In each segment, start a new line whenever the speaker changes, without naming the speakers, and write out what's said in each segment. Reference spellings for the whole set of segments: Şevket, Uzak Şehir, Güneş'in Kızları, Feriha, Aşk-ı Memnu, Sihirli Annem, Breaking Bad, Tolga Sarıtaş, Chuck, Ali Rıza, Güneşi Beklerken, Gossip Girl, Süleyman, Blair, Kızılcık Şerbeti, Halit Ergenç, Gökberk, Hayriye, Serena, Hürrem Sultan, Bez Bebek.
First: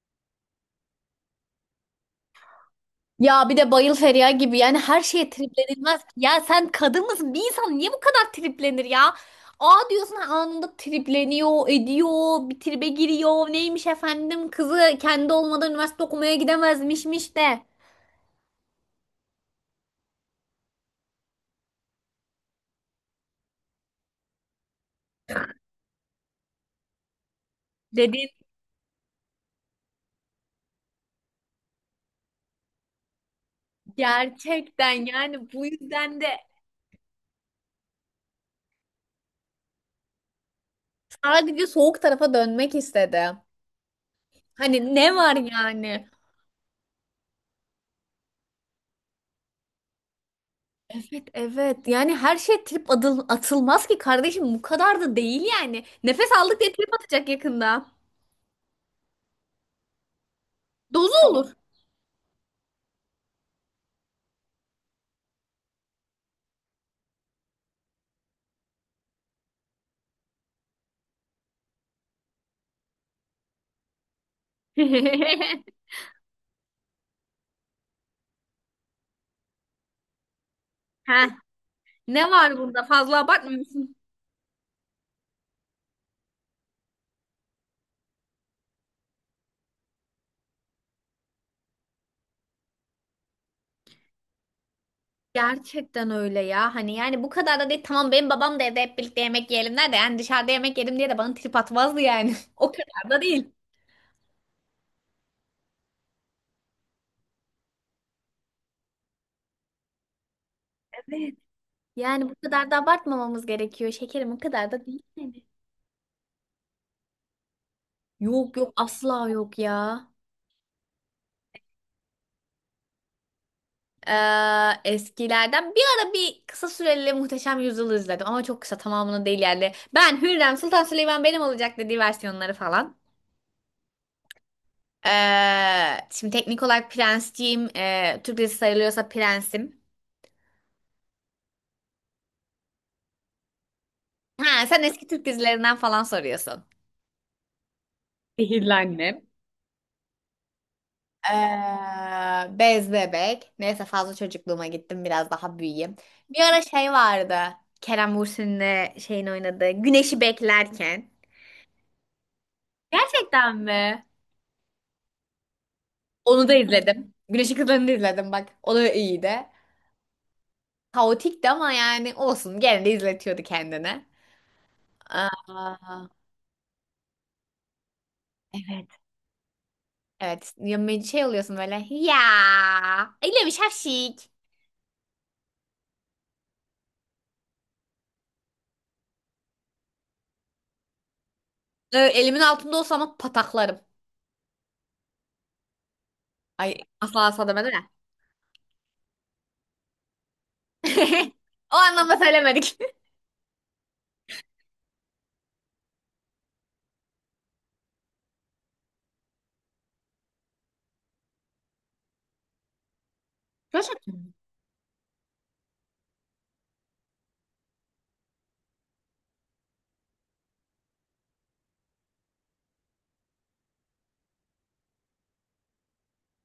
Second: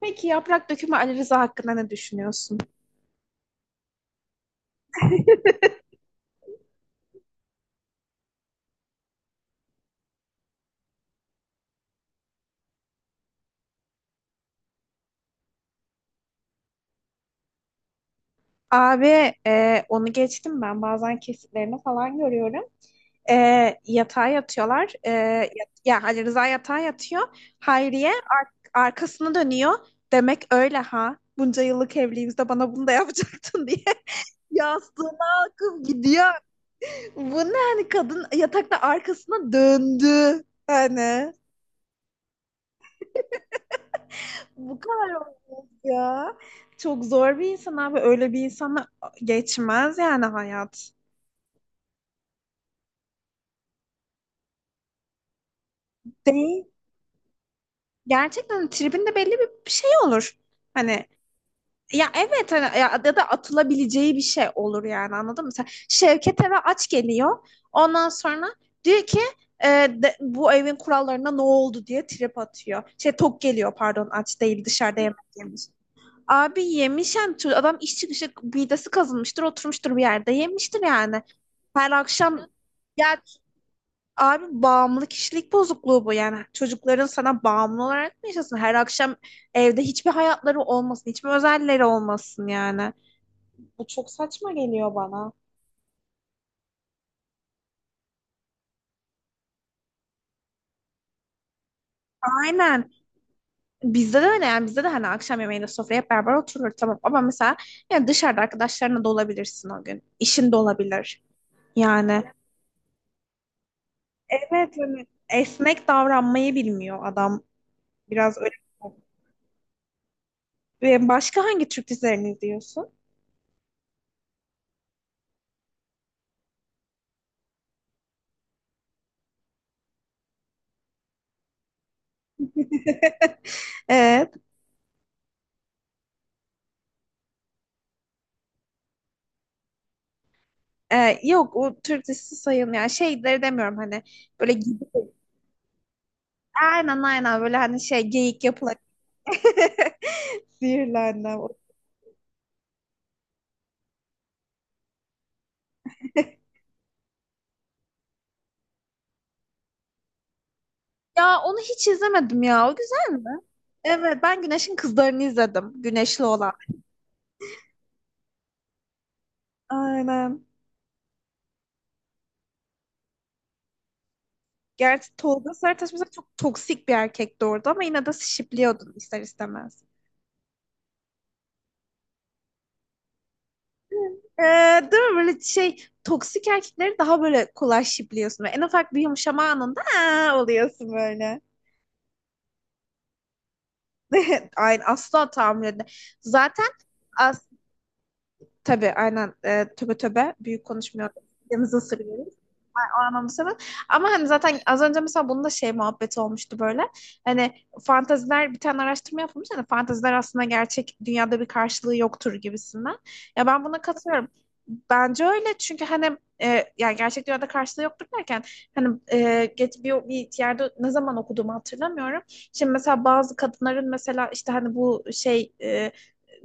Peki yaprak dökümü Ali Rıza hakkında ne düşünüyorsun?
Ya bir de bayıl Feriha gibi yani her şeye triplenilmez. Ya sen kadın mısın? Bir insan niye bu kadar triplenir ya? Aa diyorsun anında tripleniyor, ediyor, bir tribe giriyor. Neymiş efendim kızı kendi olmadan üniversite okumaya gidemezmişmiş de.
Abi onu geçtim ben bazen kesitlerini falan görüyorum. E, Yatağa yatıyorlar. Ya Ali Rıza yatağa yatıyor. Hayriye
Dedim
arkasını dönüyor. Demek öyle ha. Bunca yıllık evliliğimizde bana bunu da yapacaktın diye.
gerçekten
Yastığına
yani bu
akıp
yüzden
gidiyor.
de
Bu ne, hani kadın yatakta arkasına döndü. Yani
sadece soğuk tarafa dönmek istedi.
bu
Hani
kadar
ne var
olmaz
yani?
ya. Çok zor bir insan abi. Öyle bir insanla geçmez yani hayat.
Evet yani her şey atılmaz ki kardeşim bu kadar da değil yani. Nefes aldık
Değil.
diye trip atacak yakında.
Gerçekten tribinde belli bir şey olur. Hani
Dozu olur.
ya, evet hani ya, ya da atılabileceği bir şey olur yani, anladın mı? Sen, Şevket eve aç geliyor. Ondan sonra diyor ki bu evin kurallarına ne oldu diye trip atıyor. Şey, tok geliyor, pardon, aç değil, dışarıda yemek yemiş. Abi yemiş yani adam iş çıkışı midesi kazınmıştır, oturmuştur bir yerde yemiştir yani.
Ha,
Her
ne
akşam
var bunda?
ya.
Fazla abartmıyorsun.
Abi, bağımlı kişilik bozukluğu bu yani. Çocukların sana bağımlı olarak mı yaşasın? Her akşam evde hiçbir hayatları olmasın, hiçbir özelleri olmasın yani. Bu çok saçma geliyor bana.
Gerçekten öyle ya. Hani yani bu kadar da değil. Tamam benim babam da evde hep birlikte yemek yiyelim der de yani dışarıda yemek yedim diye de bana trip atmazdı yani. O
Aynen.
kadar da değil.
Bizde de öyle yani. Bizde de hani akşam yemeğinde sofraya hep beraber oturur, tamam, ama mesela yani dışarıda arkadaşlarına da olabilirsin o gün. İşin de olabilir.
Evet.
Yani
Yani bu kadar da abartmamamız gerekiyor. Şekerim o kadar
evet,
da değil
hani
yani.
esnek davranmayı bilmiyor adam. Biraz öyle.
Yok yok asla yok ya.
Ve başka hangi Türk dizilerini izliyorsun?
Eskilerden bir ara bir kısa süreli Muhteşem Yüzyıl'ı izledim ama çok kısa tamamını değil yani. Ben Hürrem Sultan Süleyman benim olacak dediği versiyonları falan.
Evet.
Şimdi teknik olarak prensciyim. Türk dizisi sayılıyorsa prensim.
Yok, o Türk dizisi sayılmıyor. Yani şeyleri demiyorum, hani böyle
Ha, sen
gibi.
eski Türk dizilerinden falan soruyorsun.
Aynen, aynen, böyle hani şey geyik
Sihirli
yapılacak.
Annem.
Sihirlendim.
Bez Bebek. Neyse fazla çocukluğuma gittim biraz daha büyüyeyim. Bir ara şey vardı. Kerem Bürsin'le şeyin oynadığı Güneşi Beklerken.
Ya onu hiç izlemedim ya. O güzel mi?
Gerçekten mi?
Evet, ben Güneş'in Kızlarını izledim. Güneşli
Onu
olan.
da izledim. Güneşi Kızları'nı da izledim bak. O da iyiydi.
Aynen.
Kaotikti ama yani olsun. Gene de izletiyordu kendini.
Gerçi Tolga Sarıtaş
Aa,
mesela çok toksik bir erkekti orada ama yine de
evet.
şipliyordun ister istemez.
Evet. Ya, şey oluyorsun böyle. Ya. Öyle bir şapşik.
Ee, Değil mi, böyle şey toksik erkekleri daha böyle kolay şipliyorsun. En ufak bir yumuşama anında "Aa!" oluyorsun böyle.
Evet, elimin altında olsa ama pataklarım.
Aynen, asla tahammül edemem. Zaten
Ay asla
az
asla demedim ya.
tabii, aynen, töbe töbe, büyük konuşmuyorum.
O
Yanınıza
anlamda
sırıyorum
söylemedik.
o anlamda. Ama hani zaten az önce mesela bunun da şey muhabbeti olmuştu böyle. Hani fanteziler, bir tane araştırma yapılmış. Hani fanteziler aslında gerçek dünyada bir karşılığı yoktur gibisinden. Ya ben buna
Gerçekten
katılıyorum.
mi?
Bence öyle, çünkü hani yani gerçek dünyada karşılığı yoktur derken hani geç bir yerde ne zaman okuduğumu hatırlamıyorum. Şimdi mesela bazı kadınların, mesela işte hani bu şey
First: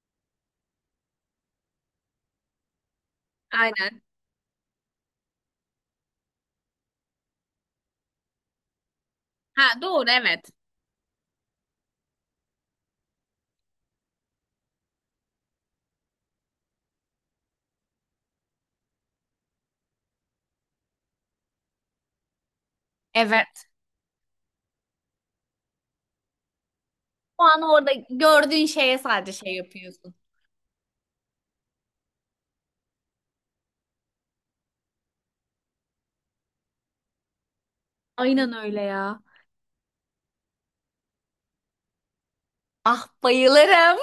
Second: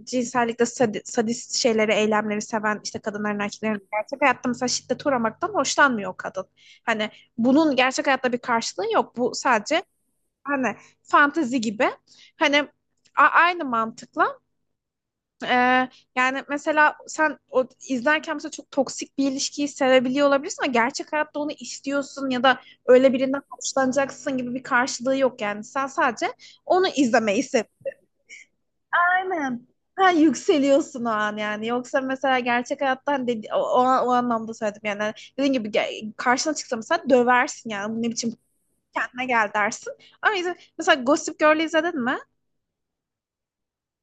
cinsellikte sadist şeyleri, eylemleri seven işte kadınların, erkeklerin,
Aynen.
gerçek hayatta mesela şiddete uğramaktan hoşlanmıyor o kadın. Hani bunun gerçek hayatta bir karşılığı yok. Bu
Ha
sadece
doğru evet.
hani fantezi gibi. Hani aynı mantıkla e, yani mesela sen o izlerken mesela çok toksik bir ilişkiyi sevebiliyor olabilirsin ama gerçek hayatta onu istiyorsun ya da öyle birinden
Evet.
hoşlanacaksın gibi bir karşılığı yok yani. Sen sadece onu izlemeyi
O an
seviyorsun.
orada gördüğün şeye sadece şey
Aynen. Ha,
yapıyorsun.
yükseliyorsun o an yani. Yoksa mesela gerçek hayattan dedi, o anlamda söyledim yani. Dediğim gibi karşına çıksa mesela döversin yani. Bu ne biçim,
Aynen öyle ya.
kendine gel dersin. Ama mesela Gossip Girl'ü izledin mi?
Ah bayılırım.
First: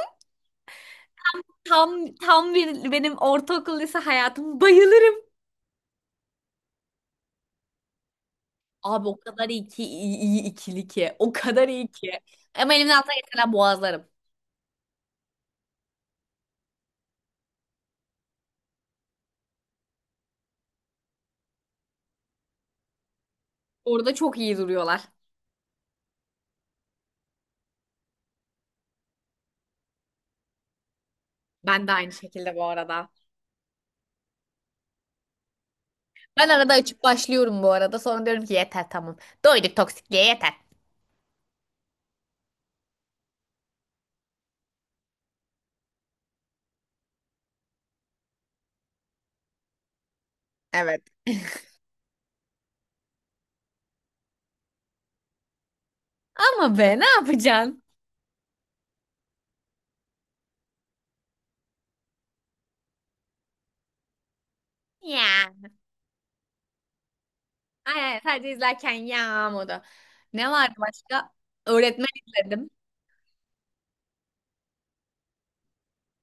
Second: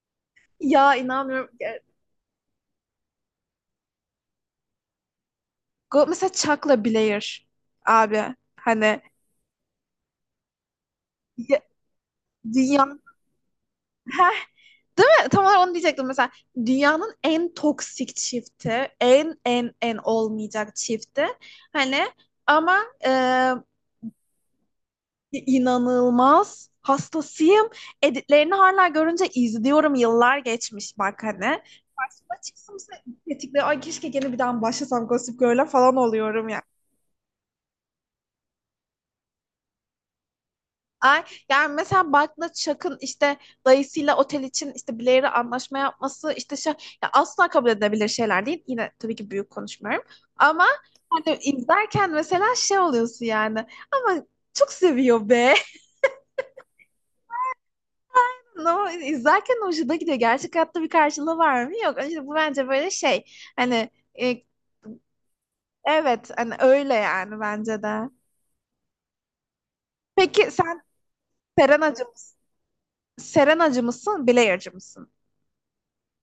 Ya inanmıyorum. Ya,
Tam bir benim ortaokul lise hayatım bayılırım.
Mesela Chuck'la Blair abi. Hani
Abi o kadar iyi ki iyi, iyi ikili ki. O
ya-
kadar iyi ki. Ama elimden
dünyanın.
altına geçenler boğazlarım.
Heh, değil mi? Tam olarak onu diyecektim mesela. Dünyanın en toksik çifti. En, en, en olmayacak çifti. Hani ama.
Orada çok iyi duruyorlar.
İnanılmaz. Hastasıyım. Editlerini hala görünce izliyorum. Yıllar geçmiş bak hani.
Ben de aynı
Karşıma
şekilde bu
çıksam,
arada.
tetikle, ay keşke gene bir daha başlasam Gossip Girl'e falan oluyorum
Ben
ya. Yani.
arada açıp başlıyorum bu arada. Sonra diyorum ki yeter tamam. Doyduk toksikliğe yeter.
Ay, yani mesela Buck'la Chuck'ın işte dayısıyla otel için işte Blair'e anlaşma yapması işte şey, ya asla kabul edilebilir şeyler değil. Yine tabii ki büyük konuşmuyorum. Ama
Evet.
hani izlerken mesela şey oluyorsun yani. Ama çok seviyor be.
Ama be ne yapacaksın?
Ama izlerken hoşuna gidiyor. Gerçek hayatta bir karşılığı var mı? Yok. İşte bu bence böyle şey. Hani e,
Ya.
evet, hani öyle yani bence de.
Ay, sadece izlerken ya modu.
Peki
Ne vardı
sen
başka?
Serenacı
Öğretmen
mısın?
izledim.
Bilayırcı mısın?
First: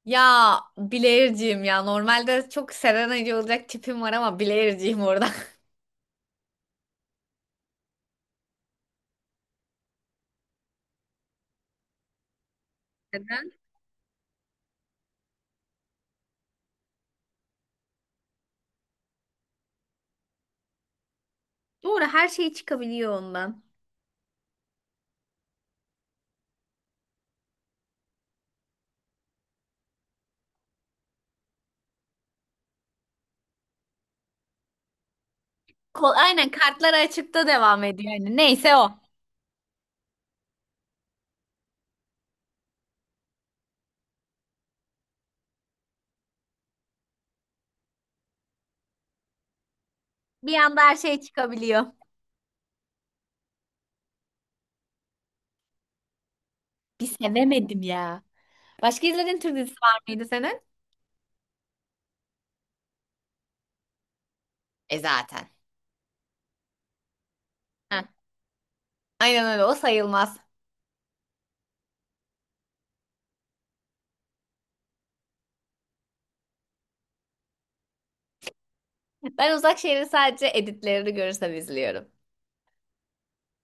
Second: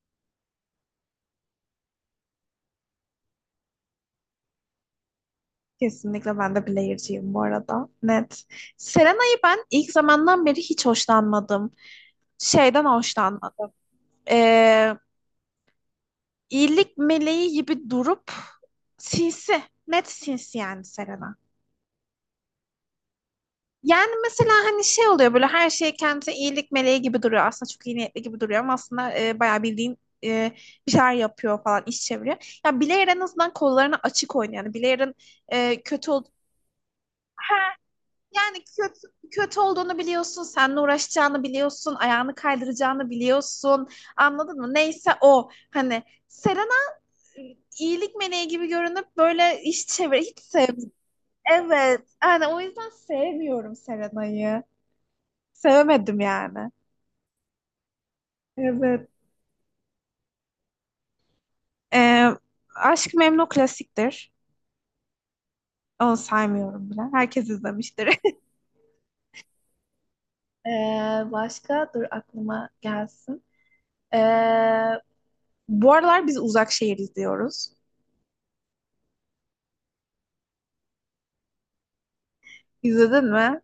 Ya Blair'ciyim ya. Normalde çok Serenacı olacak tipim var ama Blair'ciyim orada.
Kesinlikle ben de Bilayırcıyım bu arada. Net. Serena'yı ben ilk zamandan beri hiç hoşlanmadım. Şeyden
Neden?
hoşlanmadım. Ee, iyilik meleği gibi durup sinsi. Net sinsi yani Serena.
Doğru her şey çıkabiliyor ondan.
Yani mesela hani şey oluyor, böyle her şey kendisi iyilik meleği gibi duruyor. Aslında çok iyi niyetli gibi duruyor ama aslında bayağı bildiğin e, bir şeyler yapıyor falan, iş çeviriyor. Ya Blair en azından kollarını açık oynuyor. Yani Blair'ın kötü
Kol,
ol,
aynen kartlar açıkta devam ediyor. Yani
yani
neyse
kötü
o.
kötü olduğunu biliyorsun, seninle uğraşacağını biliyorsun, ayağını kaydıracağını biliyorsun. Anladın mı? Neyse o, hani Serena iyilik meleği gibi görünüp böyle iş çevir, hiç
Bir anda
sevmiyorum.
her şey çıkabiliyor.
Evet. Yani o yüzden sevmiyorum Serena'yı. Sevemedim yani.
Bir sevemedim ya.
Evet.
Başka izlediğin Türk dizisi var mıydı senin?
Ee, Aşk-ı Memnu klasiktir.
E zaten.
Onu saymıyorum bile. Herkes
Heh.
izlemiştir.
Aynen öyle o sayılmaz.
Ee, Başka, dur aklıma gelsin. Ee, Bu aralar biz Uzak Şehir izliyoruz.
Ben Uzak Şehir'i sadece editlerini görürsem izliyorum.
İzledin mi?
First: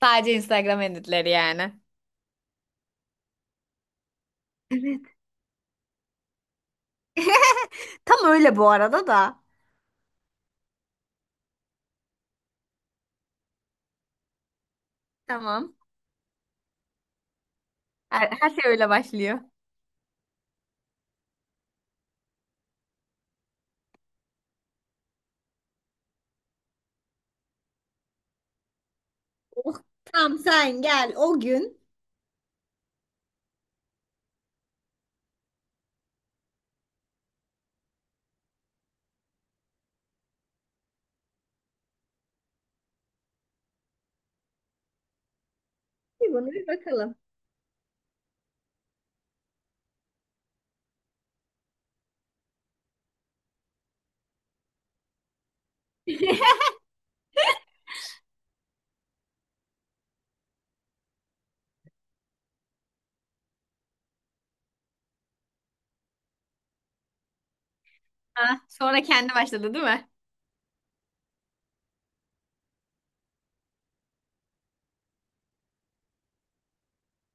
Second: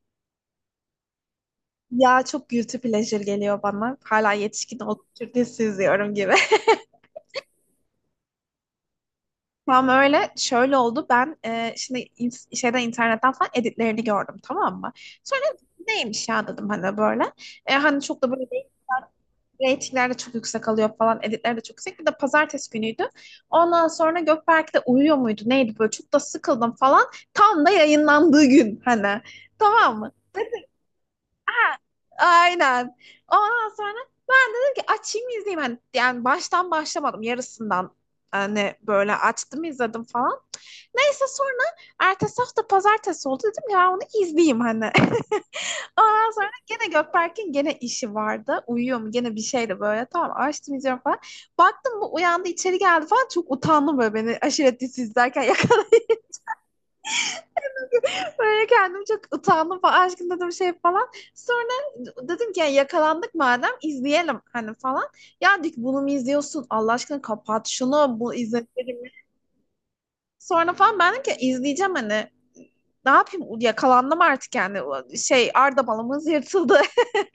Sadece Instagram editleri yani.
Ya çok guilty pleasure geliyor bana. Hala yetişkin olup Türkçesi izliyorum gibi.
Tam öyle bu arada da.
Tam öyle, şöyle oldu. Ben şimdi şeyden internetten falan editlerini gördüm, tamam mı? Sonra
Tamam.
neymiş ya dedim hani böyle. Hani çok
Her,
da böyle.
her şey öyle başlıyor.
Reytingler de çok yüksek alıyor falan. Editler de çok yüksek. Bir de pazartesi günüydü. Ondan sonra Gökberk de uyuyor muydu? Neydi böyle? Çok da sıkıldım falan. Tam da yayınlandığı gün hani.
Oh,
Tamam mı?
tam sen gel o gün.
Aynen. Ondan sonra dedim ki açayım izleyeyim. Hani, yani baştan başlamadım. Yarısından hani böyle açtım, izledim falan. Neyse sonra ertesi hafta pazartesi oldu. Dedim ya onu izleyeyim hani. Ondan
Bir
sonra
bunu bir
gene
bakalım.
Gökberk'in gene işi vardı. Uyuyor mu gene bir şeyle, böyle tamam, açtım falan. Baktım, bu uyandı, içeri geldi falan, çok utandım böyle beni aşiret dizisi izlerken. Böyle kendim çok utandım falan, aşkım dedim, şey falan. Sonra dedim ki "Ya, yakalandık madem izleyelim hani falan. Ya dik bunu mu izliyorsun Allah aşkına, kapat şunu, bu
Ha,
izlenir
sonra
mi?"
kendi başladı değil mi?
Sonra falan ben dedim ki izleyeceğim hani. Ne yapayım, yakalandım artık yani şey, Arda balımız yırtıldı.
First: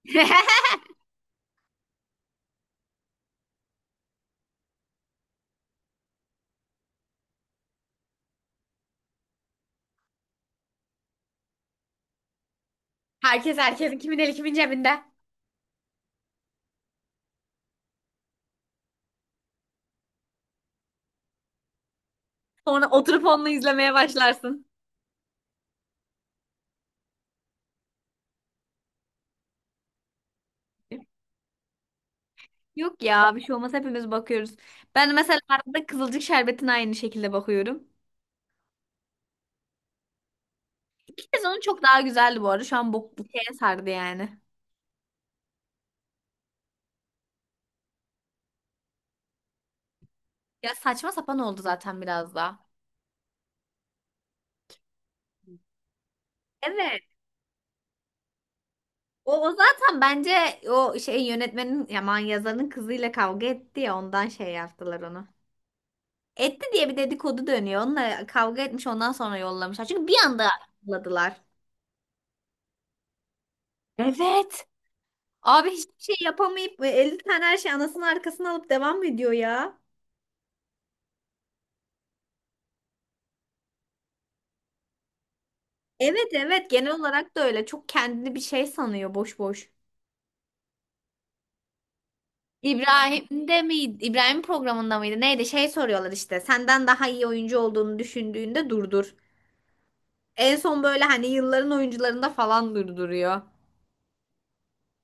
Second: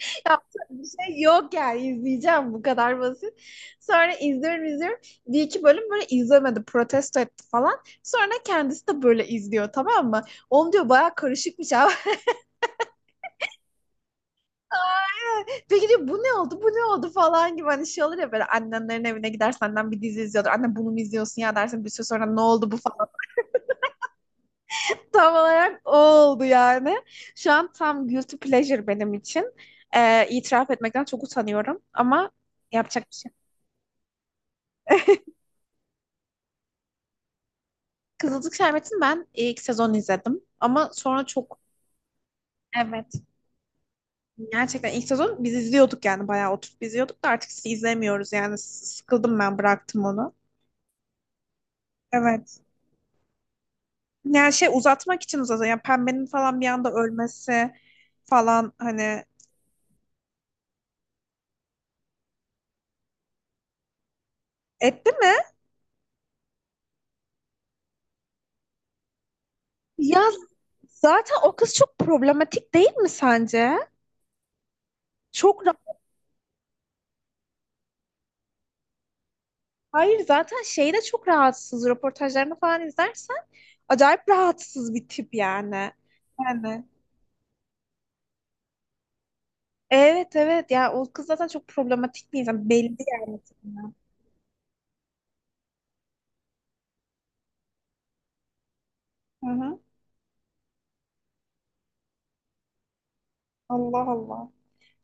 Yapacak bir şey yok yani, izleyeceğim, bu kadar basit. Sonra izliyorum, izliyorum. Bir iki bölüm böyle izlemedi, protesto etti falan. Sonra kendisi de böyle izliyor, tamam mı? Oğlum diyor, baya karışıkmış abi.
Herkes herkesin kimin eli kimin cebinde.
Peki diyor, bu ne oldu, bu ne oldu falan, gibi hani şey olur ya, böyle annenlerin evine gider, senden bir dizi izliyordur. Anne bunu mu izliyorsun ya dersin bir süre sonra, ne oldu bu
Sonra
falan.
oturup onunla izlemeye başlarsın.
Tam olarak o oldu yani. Şu an tam guilty pleasure benim için. İtiraf etmekten çok utanıyorum ama
Yok
yapacak bir şey.
ya bir şey olmaz hepimiz bakıyoruz. Ben mesela arada Kızılcık Şerbeti'ne aynı şekilde bakıyorum.
Kızılcık Şerbeti'ni ben ilk sezon izledim. Ama
İki
sonra çok.
sezonu çok daha güzeldi bu arada. Şu an bu
Evet.
bu şeye sardı yani.
Gerçekten ilk sezon biz izliyorduk, yani bayağı oturup izliyorduk da artık sizi izlemiyoruz yani. Sıkıldım, ben bıraktım onu.
Ya saçma sapan oldu zaten biraz
Evet.
daha.
Yani şey, uzatmak için uzatıyor. Yani pembenin falan bir anda
Evet.
ölmesi falan hani,
O zaten bence o şey yönetmenin yaman yazarın kızıyla kavga etti ya ondan şey yaptılar
etti
onu.
mi?
Etti diye bir dedikodu dönüyor. Onunla kavga etmiş ondan sonra yollamışlar. Çünkü bir
Ya,
anda
zaten
yolladılar.
o kız çok problematik değil mi sence?
Evet.
Çok
Abi
ra-
hiçbir şey yapamayıp 50 tane her şey anasının arkasına alıp devam ediyor ya.
Hayır, zaten şeyde çok rahatsız. Röportajlarını falan izlersen acayip rahatsız bir tip yani.
Evet
Yani
genel olarak da öyle. Çok kendini bir şey sanıyor boş boş.
evet, evet, ya o kız zaten çok problematik bir insan, belli yani
İbrahim'de
tipinden.
miydi? İbrahim programında mıydı? Neydi? Şey soruyorlar işte. Senden daha iyi oyuncu olduğunu düşündüğünde durdur.
Hı hı.
En son böyle hani yılların oyuncularında falan durduruyor.
Allah Allah.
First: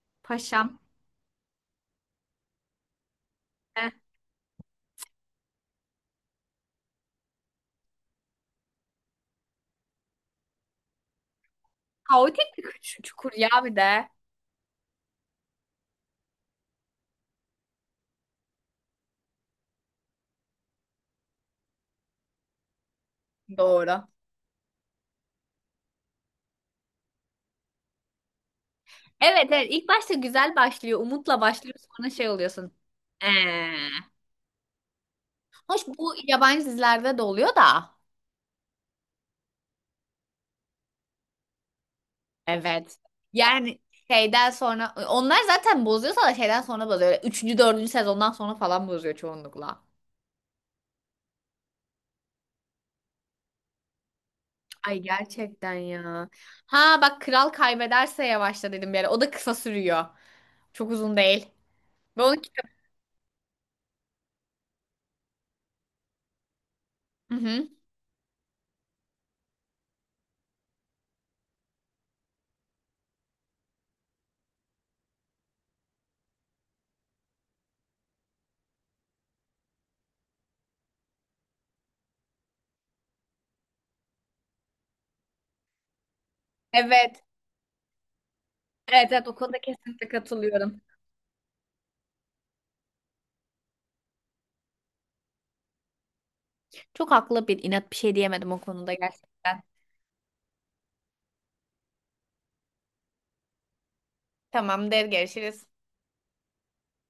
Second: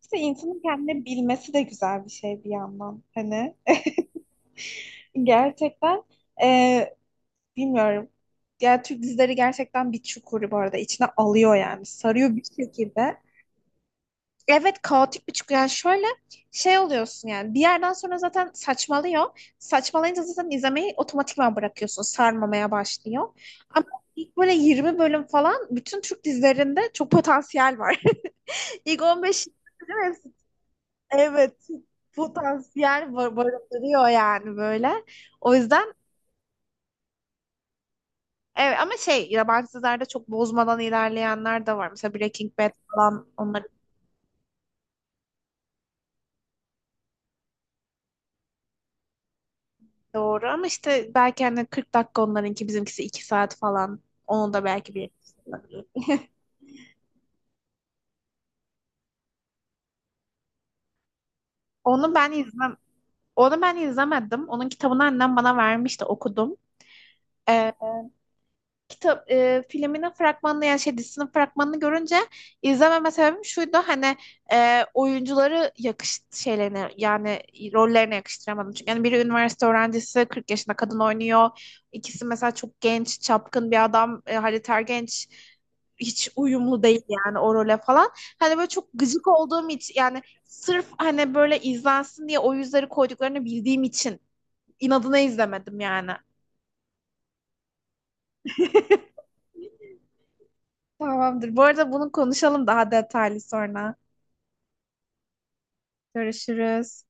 İşte insanın
Paşam.
kendini bilmesi de güzel bir şey bir yandan hani.
Eh.
Gerçekten e, bilmiyorum. Ya Türk dizileri gerçekten bir çukuru bu arada içine alıyor yani, sarıyor bir şekilde.
Çukur ya bir de.
Evet, kaotik bir çıkı yani, şöyle şey oluyorsun yani, bir yerden sonra zaten saçmalıyor. Saçmalayınca zaten izlemeyi otomatikman bırakıyorsun, sarmamaya başlıyor. Ama
Doğru.
ilk böyle 20 bölüm falan bütün Türk dizilerinde çok potansiyel var. İlk 15
Evet ilk
bölüm
başta güzel başlıyor. Umutla
evet,
başlıyor sonra şey oluyorsun.
potansiyel
Ee.
barındırıyor yani böyle. O
Hoş
yüzden
bu yabancı dizilerde de oluyor da.
evet, ama şey, yabancı dizilerde çok bozmadan ilerleyenler de var. Mesela Breaking Bad
Evet.
falan, onlar.
Yani şeyden sonra onlar zaten bozuyorsa da şeyden sonra bozuyor. Öyle Üçüncü, dördüncü sezondan sonra falan bozuyor çoğunlukla.
Doğru, ama işte belki hani 40 dakika onlarınki, bizimkisi 2 saat falan. Onu da belki
Ay
bir.
gerçekten ya. Ha bak kral kaybederse yavaşla dedim bir ara. O da kısa sürüyor. Çok uzun değil.
Onu
Ve
ben
onun
izlem
kitabı...
Onu ben izlemedim. Onun kitabını annem bana vermişti, okudum.
Hı hı.
Ee, Kitap, filminin fragmanını yani şey dizisinin fragmanını görünce izlememe sebebim şuydu hani oyuncuları yakış şeylerine yani rollerine yakıştıramadım. Çünkü yani biri üniversite öğrencisi, 40 yaşında kadın oynuyor. İkisi mesela çok genç, çapkın bir adam, Halit Ergenç hiç uyumlu değil
Evet.
yani o role falan. Hani böyle çok
Evet
gıcık
evet o konuda
olduğum için
kesinlikle
yani,
katılıyorum.
sırf hani böyle izlensin diye o yüzleri koyduklarını bildiğim için inadına izlemedim yani.
Çok haklı bir inat bir şey diyemedim o konuda gerçekten.
Tamamdır. Bu arada bunu konuşalım daha detaylı sonra.
Tamamdır görüşürüz.
Görüşürüz.